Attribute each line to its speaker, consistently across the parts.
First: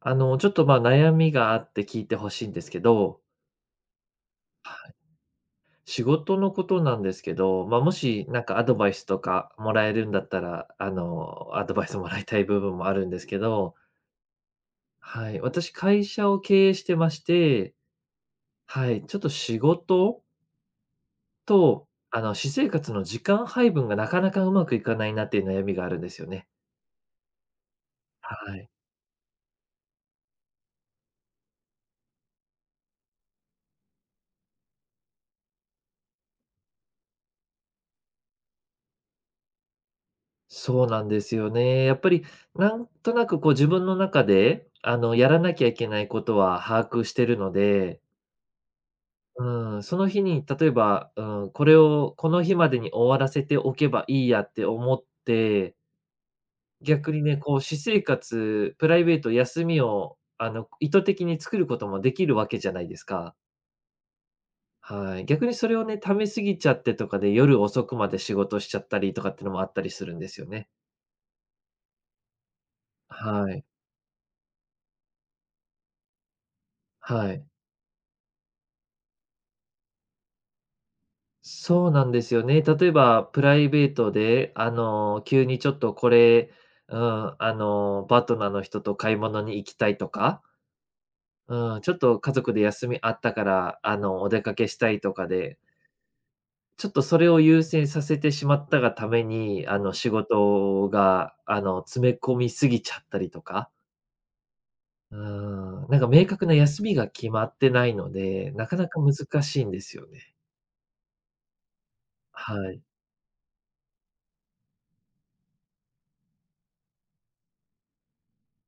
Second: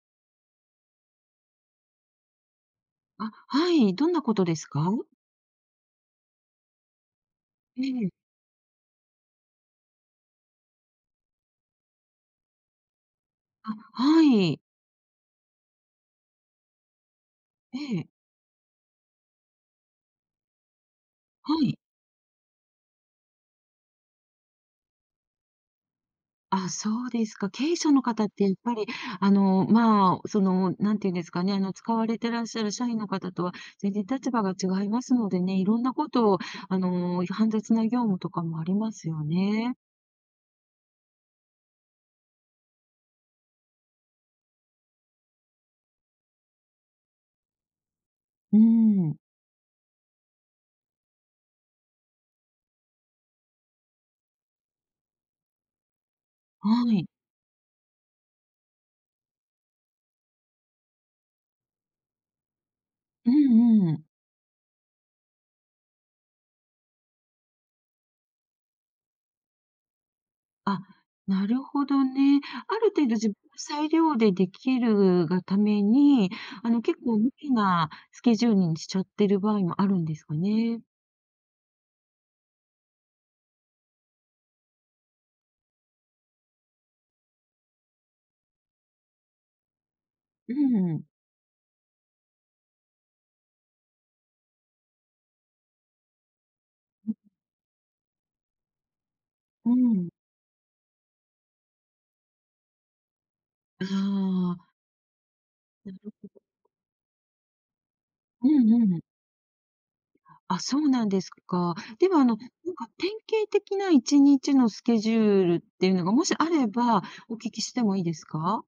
Speaker 1: ちょっと、ま、悩みがあって聞いて欲しいんですけど、
Speaker 2: あ、はい、どんなことです
Speaker 1: は
Speaker 2: か？
Speaker 1: い。仕事のことなんですけど、まあ、
Speaker 2: え
Speaker 1: も
Speaker 2: え、
Speaker 1: しなんかアドバイスとかもらえるんだったら、アドバイスもらいたい部分もあるんですけ
Speaker 2: あ、
Speaker 1: ど、
Speaker 2: はい。
Speaker 1: はい、私会社を経営してまして、
Speaker 2: ええ、
Speaker 1: はい、ちょっと仕事
Speaker 2: はい。
Speaker 1: と、私生活の時間配分がなかなかうまくいかないなっていう悩みがあるんですよね。
Speaker 2: あ、そうですか。経営者の方ってやっ
Speaker 1: はい。
Speaker 2: ぱり、なんていうんですかね、使われてらっしゃる社員の方とは全然立場が違いますのでね、いろんなことを、煩雑な業務とかもありますよね。
Speaker 1: そうなんですよね。やっぱりなんとなくこう自分の中で、やらなきゃいけないことは把握してるので、
Speaker 2: うん、
Speaker 1: うん、その日に例えば、うん、これをこの日までに終わらせておけばいいやって思って、
Speaker 2: はい。
Speaker 1: 逆にね、こう私生活、プライベート、休みを、意図的に作ることもできるわけじゃないです
Speaker 2: う
Speaker 1: か。
Speaker 2: んうん。
Speaker 1: はい。逆にそれをね、溜めすぎちゃってとかで夜遅くまで仕事しちゃったりとかってのもあったりするんですよね。
Speaker 2: あ、なるほどね。ある程度自分の
Speaker 1: はい。
Speaker 2: 裁量でできるがために、結構
Speaker 1: は
Speaker 2: 無
Speaker 1: い。
Speaker 2: 理なスケジュールにしちゃってる場合もあるんですかね。
Speaker 1: そうなんですよね。例えば、プライベートで、急にちょっとこれ、うん、パートナーの人と買い物に行きたいとか、
Speaker 2: うん、
Speaker 1: うん、ちょっと家族で休みあったから、お出かけしたいとかで、ちょっとそれを優先させてしまったがために、
Speaker 2: う
Speaker 1: 仕
Speaker 2: ん。
Speaker 1: 事が、詰め込みすぎちゃったりとか、
Speaker 2: ああ、
Speaker 1: うん、
Speaker 2: な
Speaker 1: な
Speaker 2: る
Speaker 1: んか明
Speaker 2: ほ
Speaker 1: 確な
Speaker 2: ど。
Speaker 1: 休みが決まってないの
Speaker 2: う
Speaker 1: で、なか
Speaker 2: ん
Speaker 1: な
Speaker 2: う
Speaker 1: か
Speaker 2: ん。
Speaker 1: 難しいんですよね。
Speaker 2: あ、そうなんですか。では、
Speaker 1: は
Speaker 2: なん
Speaker 1: い。
Speaker 2: か典型的な1日のスケジュールっていうのが、もしあればお聞きしてもいいですか？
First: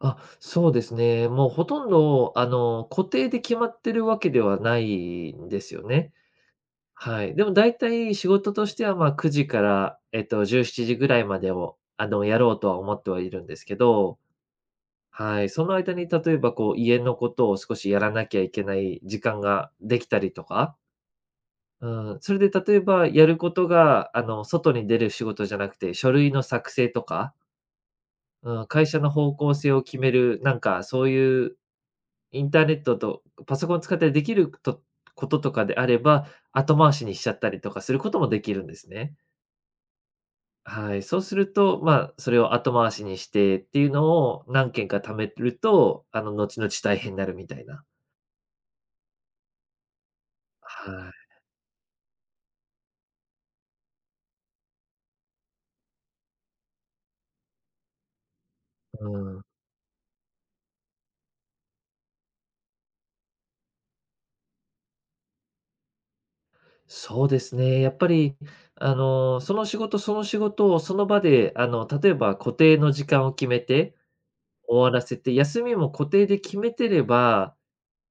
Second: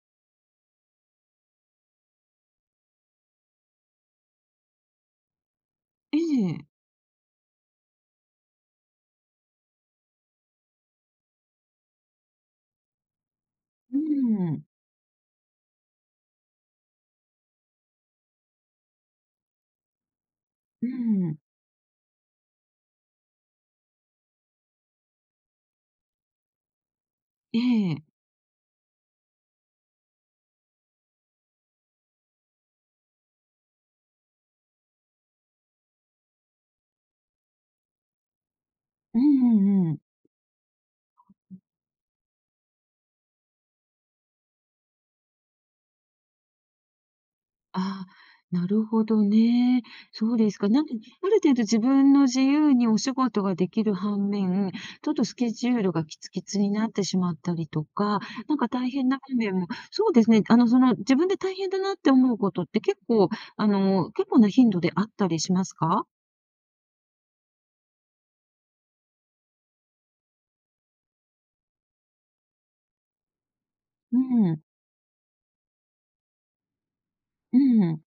Speaker 1: あ、そうですね。もうほとんど、固定で決まってるわけではないんですよね。
Speaker 2: ええ。
Speaker 1: はい。でも大体仕事としては、まあ、9時から、17時ぐらいまでを、やろうとは思ってはいるんですけ
Speaker 2: う
Speaker 1: ど、
Speaker 2: ん。
Speaker 1: はい。その間に、例えば、こう、家のことを少しやらなきゃいけない時間ができたりとか、
Speaker 2: うん。
Speaker 1: うん、それで例えば、やることが、外に出る仕事じゃなくて、書類の作成とか、
Speaker 2: ええ。
Speaker 1: うん、会社の方向性を決める、なんかそういうインターネットとパソコンを使ってできるとこととかであれば、後回しにしちゃったりとかすることもできるんですね。
Speaker 2: うんうんうん。
Speaker 1: はい。そうすると、まあ、それを後回しにしてっていうのを何件か貯めると、後々大変になるみたいな。
Speaker 2: ああ、なるほどね。そうですか。なん
Speaker 1: は
Speaker 2: か、あ
Speaker 1: い。
Speaker 2: る程度自分の自由にお仕事ができる反面、ちょっとスケジュールがキツキツになってしまったりとか、なんか大
Speaker 1: う
Speaker 2: 変な場
Speaker 1: ん。
Speaker 2: 面も、そうですね、自分で大変だなって思うことって結構、結構な頻度であったりしますか。
Speaker 1: そうですね。やっぱり、その仕事をその場で、例えば固定の時間を決めて
Speaker 2: うん、
Speaker 1: 終わらせて、休みも固定で決めてれば、
Speaker 2: うん、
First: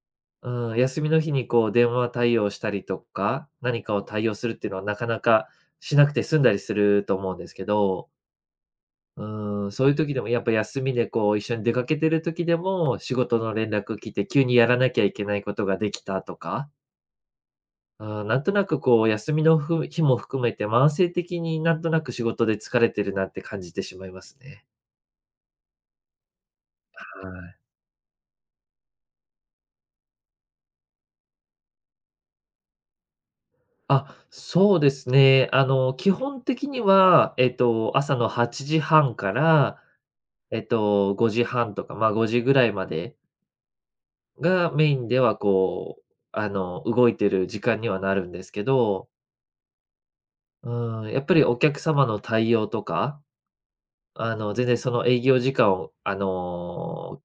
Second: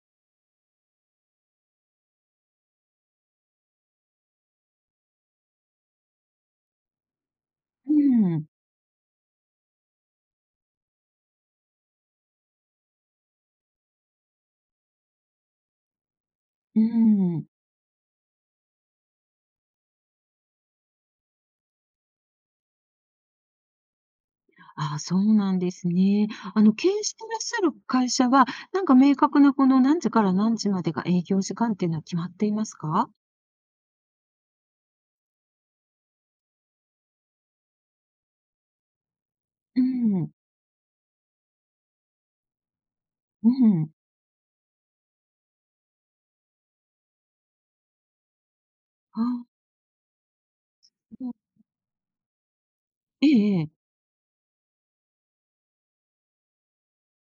Speaker 1: うん、休みの日にこう電話対応したりとか、何かを対応するっていうのはなかなかしなくて済んだりすると思うんですけ
Speaker 2: う
Speaker 1: ど、
Speaker 2: ん、
Speaker 1: うん、そういう時でもやっぱ休みでこう一緒に出かけてる時でも、仕事の連絡来て急にやらなきゃいけないことができたとか、
Speaker 2: うん。
Speaker 1: うん、なんとなくこう休みの日も含めて慢性的になんとなく仕事で疲れてるなって感じてしまいますね。
Speaker 2: ああ、そうなんですね。あの、経営して
Speaker 1: は
Speaker 2: らっし
Speaker 1: い。
Speaker 2: ゃる会社は、なんか明確なこの何時から何時までが営業時間っていうのは決まっていますか？
Speaker 1: あ、そうですね。基本的には、朝の8時半から
Speaker 2: うん、
Speaker 1: 5時半とか、まあ、5時ぐらいまで
Speaker 2: うん。
Speaker 1: がメインではこう、動いてる時間にはなるんですけど、
Speaker 2: あ、
Speaker 1: うん、やっぱりお客様の対応とか、
Speaker 2: ええええ。
Speaker 1: 全然その営業時間を、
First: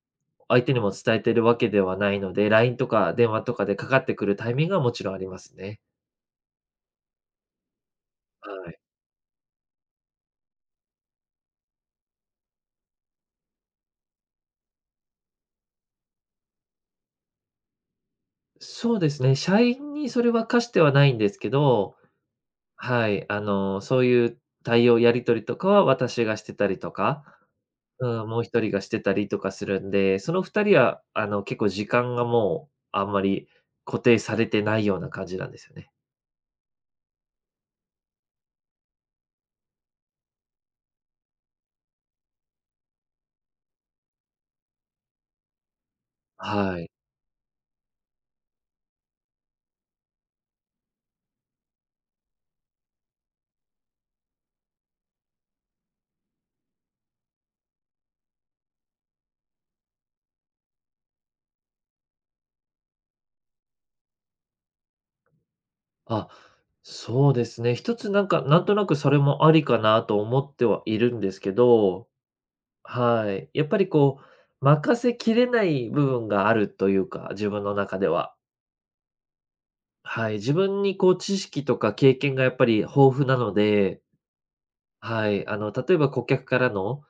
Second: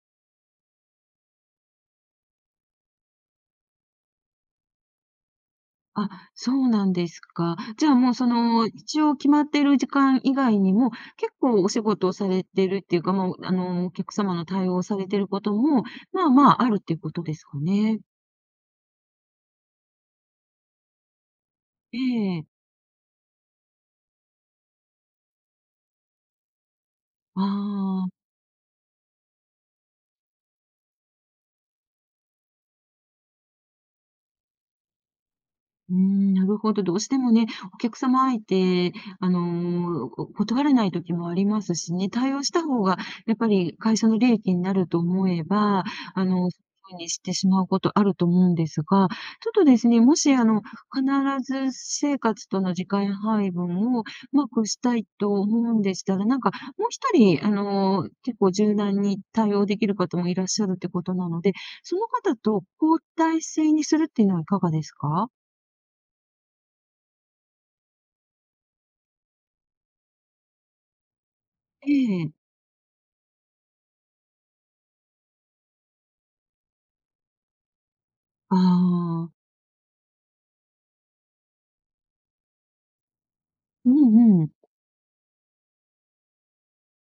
Speaker 1: 相手にも伝えてるわけではないので、LINE とか電話とかでかかってくるタイミングはもちろんありますね。
Speaker 2: あ、そうなんですか。じゃあ、もう、その、
Speaker 1: はい。
Speaker 2: 一応決まっている時間以外にも、結構お仕事をされてるっていうか、もう、お客様の対応をされてることも、まあまああるっていうことですかね？
Speaker 1: そうですね、社員にそれは課してはないんですけど、
Speaker 2: ええ。
Speaker 1: はい、そういう対応やり取りとかは私がしてたりとか
Speaker 2: あ
Speaker 1: う
Speaker 2: あ。
Speaker 1: ん、もう一人がしてたりとかするんで、その2人は、結構時間がもう、あんまり固定されてないような感じなんですよね。
Speaker 2: うーん、なるほど。どうしてもね、お客様相手、断れない時もありますしね、対応した方がやっぱり会社の利益になると思えば、そ
Speaker 1: はい。
Speaker 2: ういうふうにしてしまうことあると思うんですが、ちょっとですね、もし必ず私生活との時間配分をうまくしたいと思うんでしたら、なんかもう一人、結構柔軟に対応できる方もいらっしゃるってことなので、その方と交代制にするっていうのはいかがですか？
Speaker 1: あ、そうですね。一つなんか、なんとなくそれもありかなと思ってはいるんですけ
Speaker 2: え
Speaker 1: ど、
Speaker 2: え、
Speaker 1: はい。やっぱりこう、任せきれない部分があるというか、自分の中では。
Speaker 2: ああ、
Speaker 1: はい。自分にこう知識とか経験がやっぱり豊富なの
Speaker 2: う
Speaker 1: で、
Speaker 2: んうん、
Speaker 1: はい、例えば顧客からの、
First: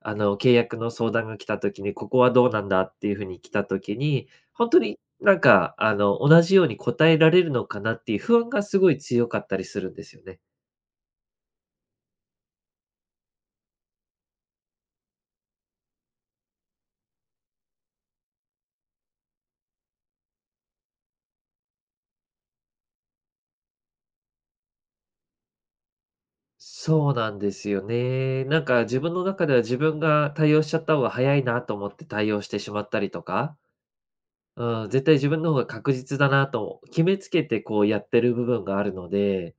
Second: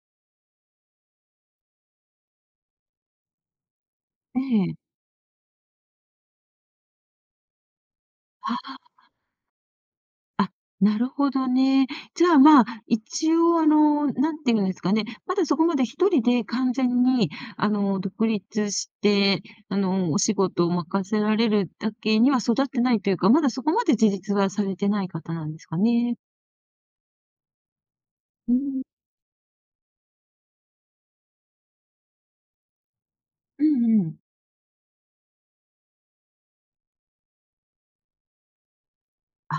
Speaker 1: 契約の相談が来た時に、ここはどうなんだっていう風に来た時に、
Speaker 2: え
Speaker 1: 本当
Speaker 2: え、
Speaker 1: になんか、同じように答えられるのかなっていう不安が
Speaker 2: あ
Speaker 1: すごい強かったりするんですよね。
Speaker 2: あ、あ、なるほどね。じゃあ、まあ、一応なんていうんですかね、まだそこまで一人で完全に独立して、お仕事を任せられるだけには育ってないというか、まだそこまで自立はされてない方なんですかね？
Speaker 1: そうなんですよね。
Speaker 2: う
Speaker 1: なんか
Speaker 2: ん、
Speaker 1: 自分の中では自分が対応しちゃった方が早いなと思って対応してしまったりとか、
Speaker 2: うんうん。
Speaker 1: うん、絶対自分の方が確実だなと決めつけてこうやってる部分があるので、
Speaker 2: あ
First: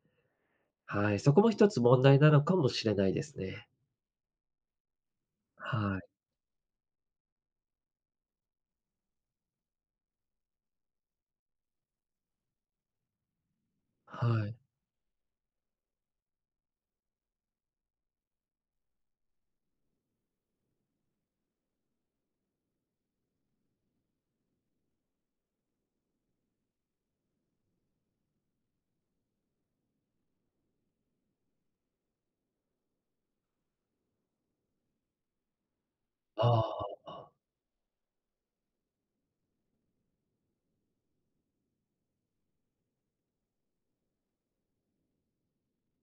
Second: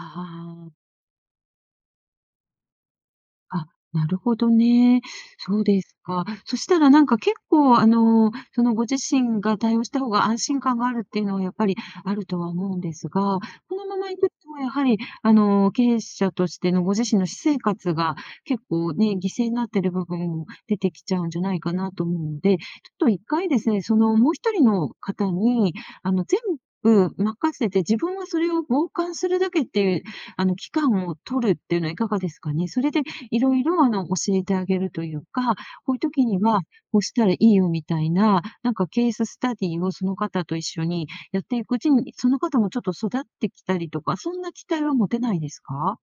Speaker 2: あ。
Speaker 1: はい、そこも一つ問題なのかもしれないです
Speaker 2: あ、
Speaker 1: ね。
Speaker 2: なるほどね。そうです
Speaker 1: はい、
Speaker 2: か。そしたらなんか結構そのご自身が対応した方が安心感があるっていうのはやっぱりあるとは思うんですが、このままいくと
Speaker 1: はい。
Speaker 2: やはり経営者としてのご自身の私生活が結構ね、犠牲になってる部分も出てきちゃうんじゃないかなと思うので、ちょっと一回ですね、そのもう一人の方に、全部任せて、自分はそれを傍観するだけっていう、期間を取るっていうのはいかがですかね？それでいろいろ、教えてあげるというか、こういう時には、
Speaker 1: あ
Speaker 2: こうしたらいいよみたいな、なんかケーススタディをその方と一緒にやっていくうちに、その方もちょっと育ってきたりとか、そんな期待は持てないですか？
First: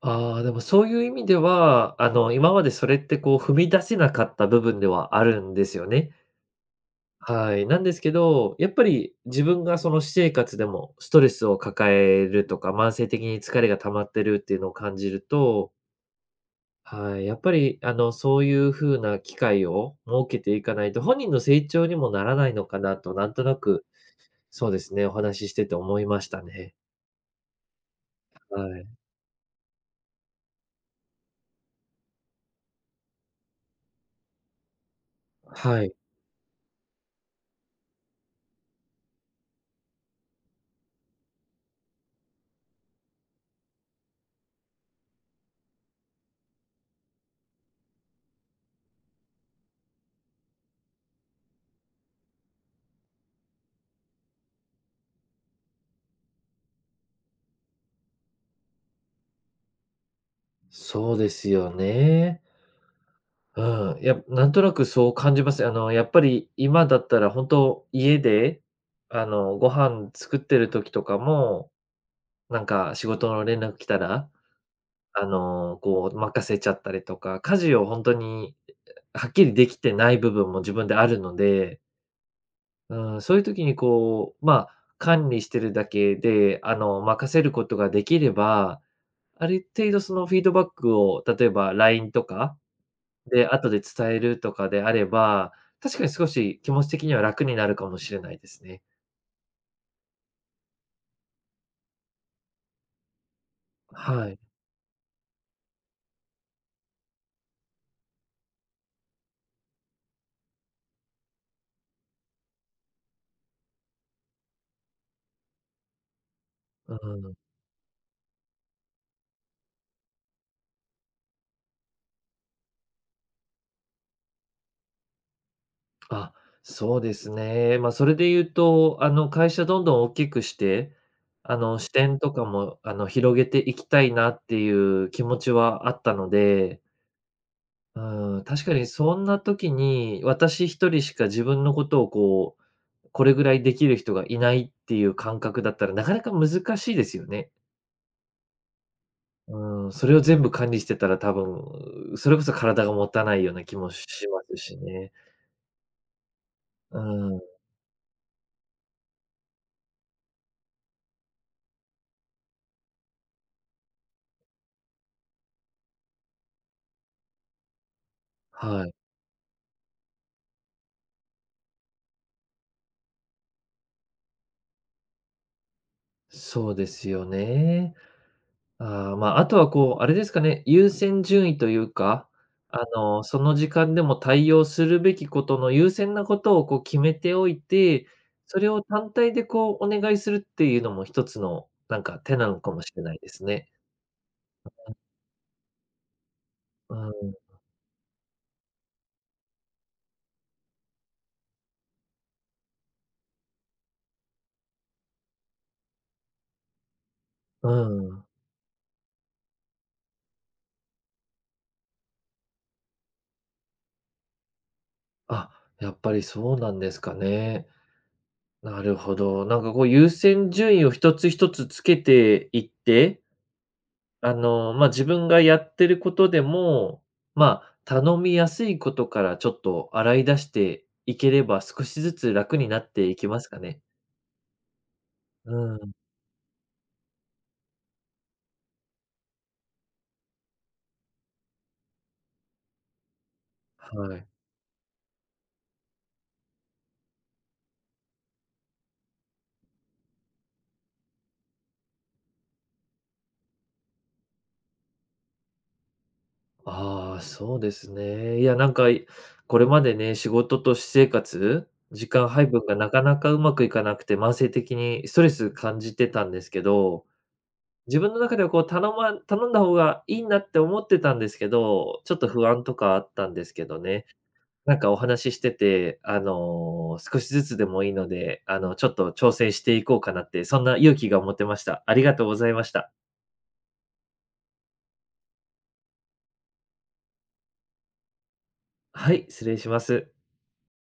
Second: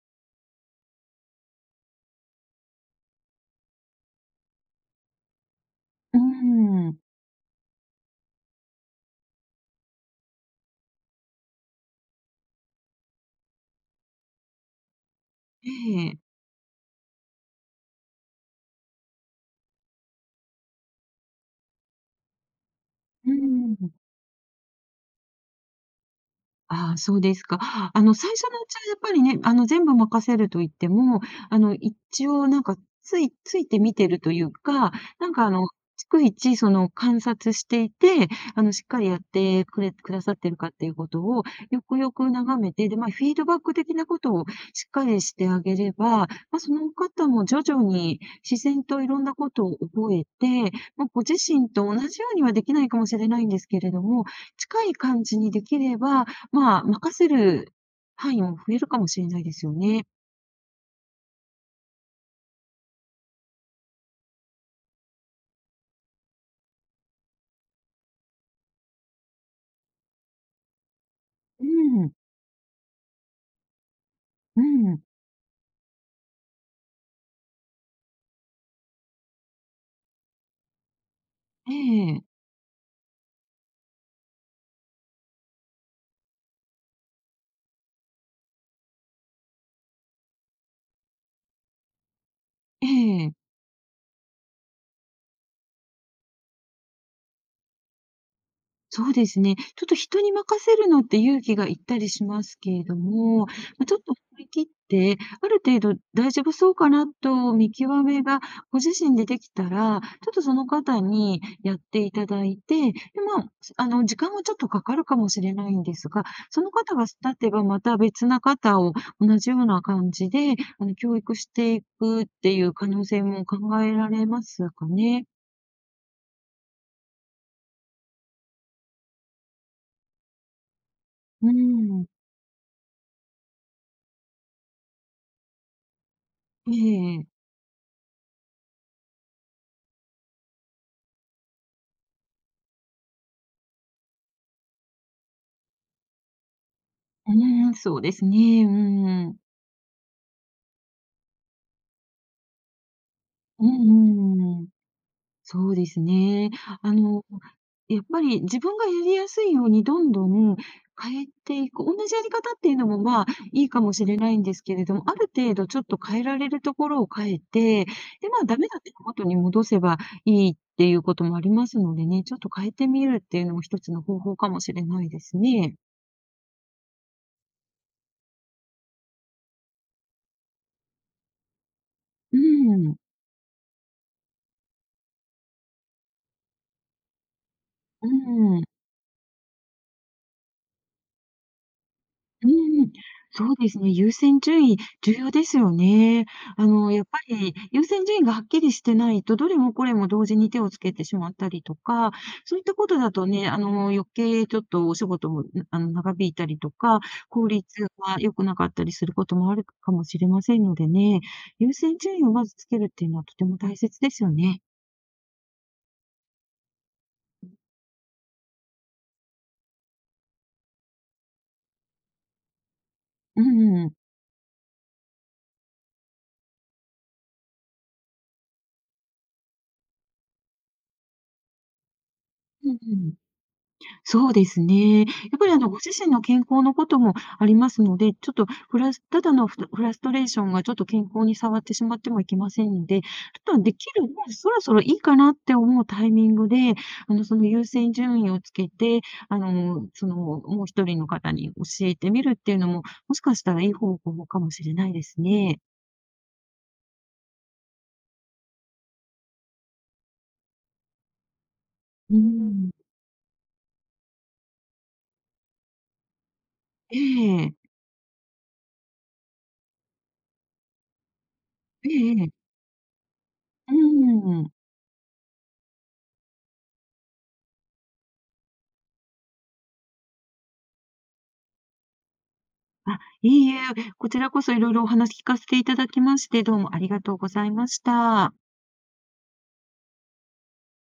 Speaker 1: あ、ああ、でもそういう意味では、今までそれってこう踏み出せなかった部分ではあるんですよね。
Speaker 2: うーん。
Speaker 1: はい。なんですけど、やっぱり自分がその私生活でもストレスを抱えるとか、慢性的に疲れが溜まってるっていうのを感じる
Speaker 2: え
Speaker 1: と、
Speaker 2: え。
Speaker 1: はい、やっぱりそういう風な機会を設けていかないと、本人の成長にもならないのかなと、な
Speaker 2: う
Speaker 1: んとな
Speaker 2: ー
Speaker 1: く、
Speaker 2: ん。
Speaker 1: そうですね、お話ししてて思いましたね。
Speaker 2: ああ、そうですか。あの、最初のうち
Speaker 1: はい。
Speaker 2: はやっぱりね、全部任せると言っても、あの、一応なんか、ついついて見てるというか、なんかあの、
Speaker 1: はい。
Speaker 2: 逐一その観察していて、しっかりやってくださってるかっていうことを、よくよく眺めて、で、まあ、フィードバック的なことをしっかりしてあげれば、まあ、その方も徐々に自然といろんなことを覚えて、まあ、ご自身と同じようにはできないかもしれないんですけれども、近い感じにできれば、まあ、任せる範囲も増えるかもしれないですよね。
Speaker 1: そうですよね。うん、いやなんとなくそう感じます。やっぱり今だったら本当家で、ご飯作ってる時とか
Speaker 2: う
Speaker 1: も、
Speaker 2: ん、
Speaker 1: なんか仕事の連絡来たら、
Speaker 2: うん、
Speaker 1: こう任せちゃったりとか、家事を本当にはっきりできてない部分も自分であるの
Speaker 2: え
Speaker 1: で、
Speaker 2: え、
Speaker 1: うん、そういう時にこう、まあ、管理してるだけで、任せることができれば、ある程度そのフィードバックを、例えば LINE とか
Speaker 2: ええ、
Speaker 1: で、後で伝えるとかであれば、確かに少し気持ち的には楽になるかもしれないですね。
Speaker 2: そうですね。ちょっと人に任せるのって勇気がいったりしますけれども、ま、ちょっと
Speaker 1: はい。
Speaker 2: 振り切って、ある程度大丈夫そうかなと見極めがご自身でできたら、ちょっとその方にやっていただいて、で、まあ、時間はちょっとかかるかもしれないんですが、その
Speaker 1: う
Speaker 2: 方が巣
Speaker 1: ん。
Speaker 2: ってばまた別な方を同じような感じで、教育していくっていう可能性も考えられますかね？
Speaker 1: あ、そうですね。まあ、それで言うと、会社どんどん大きくして、
Speaker 2: うー
Speaker 1: 視
Speaker 2: ん。
Speaker 1: 点とかも、広げていきたいなっていう気持ちはあったの
Speaker 2: え
Speaker 1: で、
Speaker 2: えええ。
Speaker 1: うん、確かにそんな時に、私一人しか自分のことをこう、これぐらいできる人がいないっていう感覚だったら、なかなか難しいですよ
Speaker 2: う
Speaker 1: ね。
Speaker 2: ーん、そうですね。うん。
Speaker 1: うん、それを全部管理してたら多分、それこそ体が持たないような
Speaker 2: う
Speaker 1: 気もします
Speaker 2: んうん。
Speaker 1: しね。
Speaker 2: そうですね。あ
Speaker 1: う
Speaker 2: の、
Speaker 1: ん、
Speaker 2: やっぱり自分がやりやすいようにどんどん変えていく。同じやり方っていうのも、まあ、いいかもしれないんですけれども、ある程度ちょっと変えられるところを変えて、で、まあ、ダメだっ
Speaker 1: は
Speaker 2: たら
Speaker 1: い。
Speaker 2: 元に戻せばいいっていうこともありますのでね、ちょっと変えてみるっていうのも一つの方法かもしれないですね。
Speaker 1: そうですよね。ああ、まあ、あとはこう、あれですかね、優先順位というか、
Speaker 2: うん。
Speaker 1: その時間でも対応するべきことの優先なことをこう決めておいて、
Speaker 2: う
Speaker 1: そ
Speaker 2: ん。
Speaker 1: れを単体でこうお願いするっていうのも一つの、なんか手な
Speaker 2: う
Speaker 1: のかもし
Speaker 2: ん、
Speaker 1: れないです
Speaker 2: そう
Speaker 1: ね。
Speaker 2: ですね、優先順位、重要ですよね。やっぱり
Speaker 1: う
Speaker 2: 優先順位がはっきりしてないと、どれもこれも同時に手をつけてしまったりとか、そういったことだとね、余計ちょっとお仕事も、長引いたりとか、効
Speaker 1: ん、
Speaker 2: 率
Speaker 1: う
Speaker 2: が
Speaker 1: ん。
Speaker 2: 良くなかったりすることもあるかもしれませんのでね、優先順位をまずつけるっていうのはとても大切ですよね。
Speaker 1: あ、やっぱりそうなんですかね。なるほど。なんかこう優先順位を一つ一つつけていって、
Speaker 2: うんうん。
Speaker 1: まあ、自分がやってることでも、まあ、頼みやすいことからちょっと洗い出していければ、少しずつ楽に
Speaker 2: う
Speaker 1: な
Speaker 2: ん
Speaker 1: っ
Speaker 2: う
Speaker 1: てい
Speaker 2: ん。
Speaker 1: きますかね。
Speaker 2: そうですね。やっぱ
Speaker 1: う
Speaker 2: りご自
Speaker 1: ん、
Speaker 2: 身の健康のこともありますので、ちょっとフラスただのフラフラストレーションがちょっと健康に触ってしまってもいけませんので、ちょっとできる、も
Speaker 1: はい。
Speaker 2: うそろそろいいかなって思うタイミングで、その優先順位をつけて、もう一人の方に教えてみるっていうのも、もしかしたらいい方法かもしれないですね。
Speaker 1: ああ、そうですね。いや、なんか、これまでね、仕事と私生活、時
Speaker 2: う
Speaker 1: 間配分
Speaker 2: ん。
Speaker 1: がなかなかうまくいかなくて、慢性的にストレス感じてたんですけ
Speaker 2: え
Speaker 1: ど、
Speaker 2: え、
Speaker 1: 自分の中ではこう、頼んだ方がいいなって思ってたんですけ
Speaker 2: え
Speaker 1: ど、ちょっ
Speaker 2: ええ
Speaker 1: と
Speaker 2: え。
Speaker 1: 不安とかあったんですけ
Speaker 2: う
Speaker 1: どね。
Speaker 2: ん。
Speaker 1: なんかお話ししてて、少しずつでもいいので、ちょっと挑戦していこうかなって、そんな勇気が持てました。ありがとうございました。
Speaker 2: あ、いいえ、こちらこそいろいろお話聞かせていただきまして、どうもありがとうございました。
Speaker 1: はい、失礼します。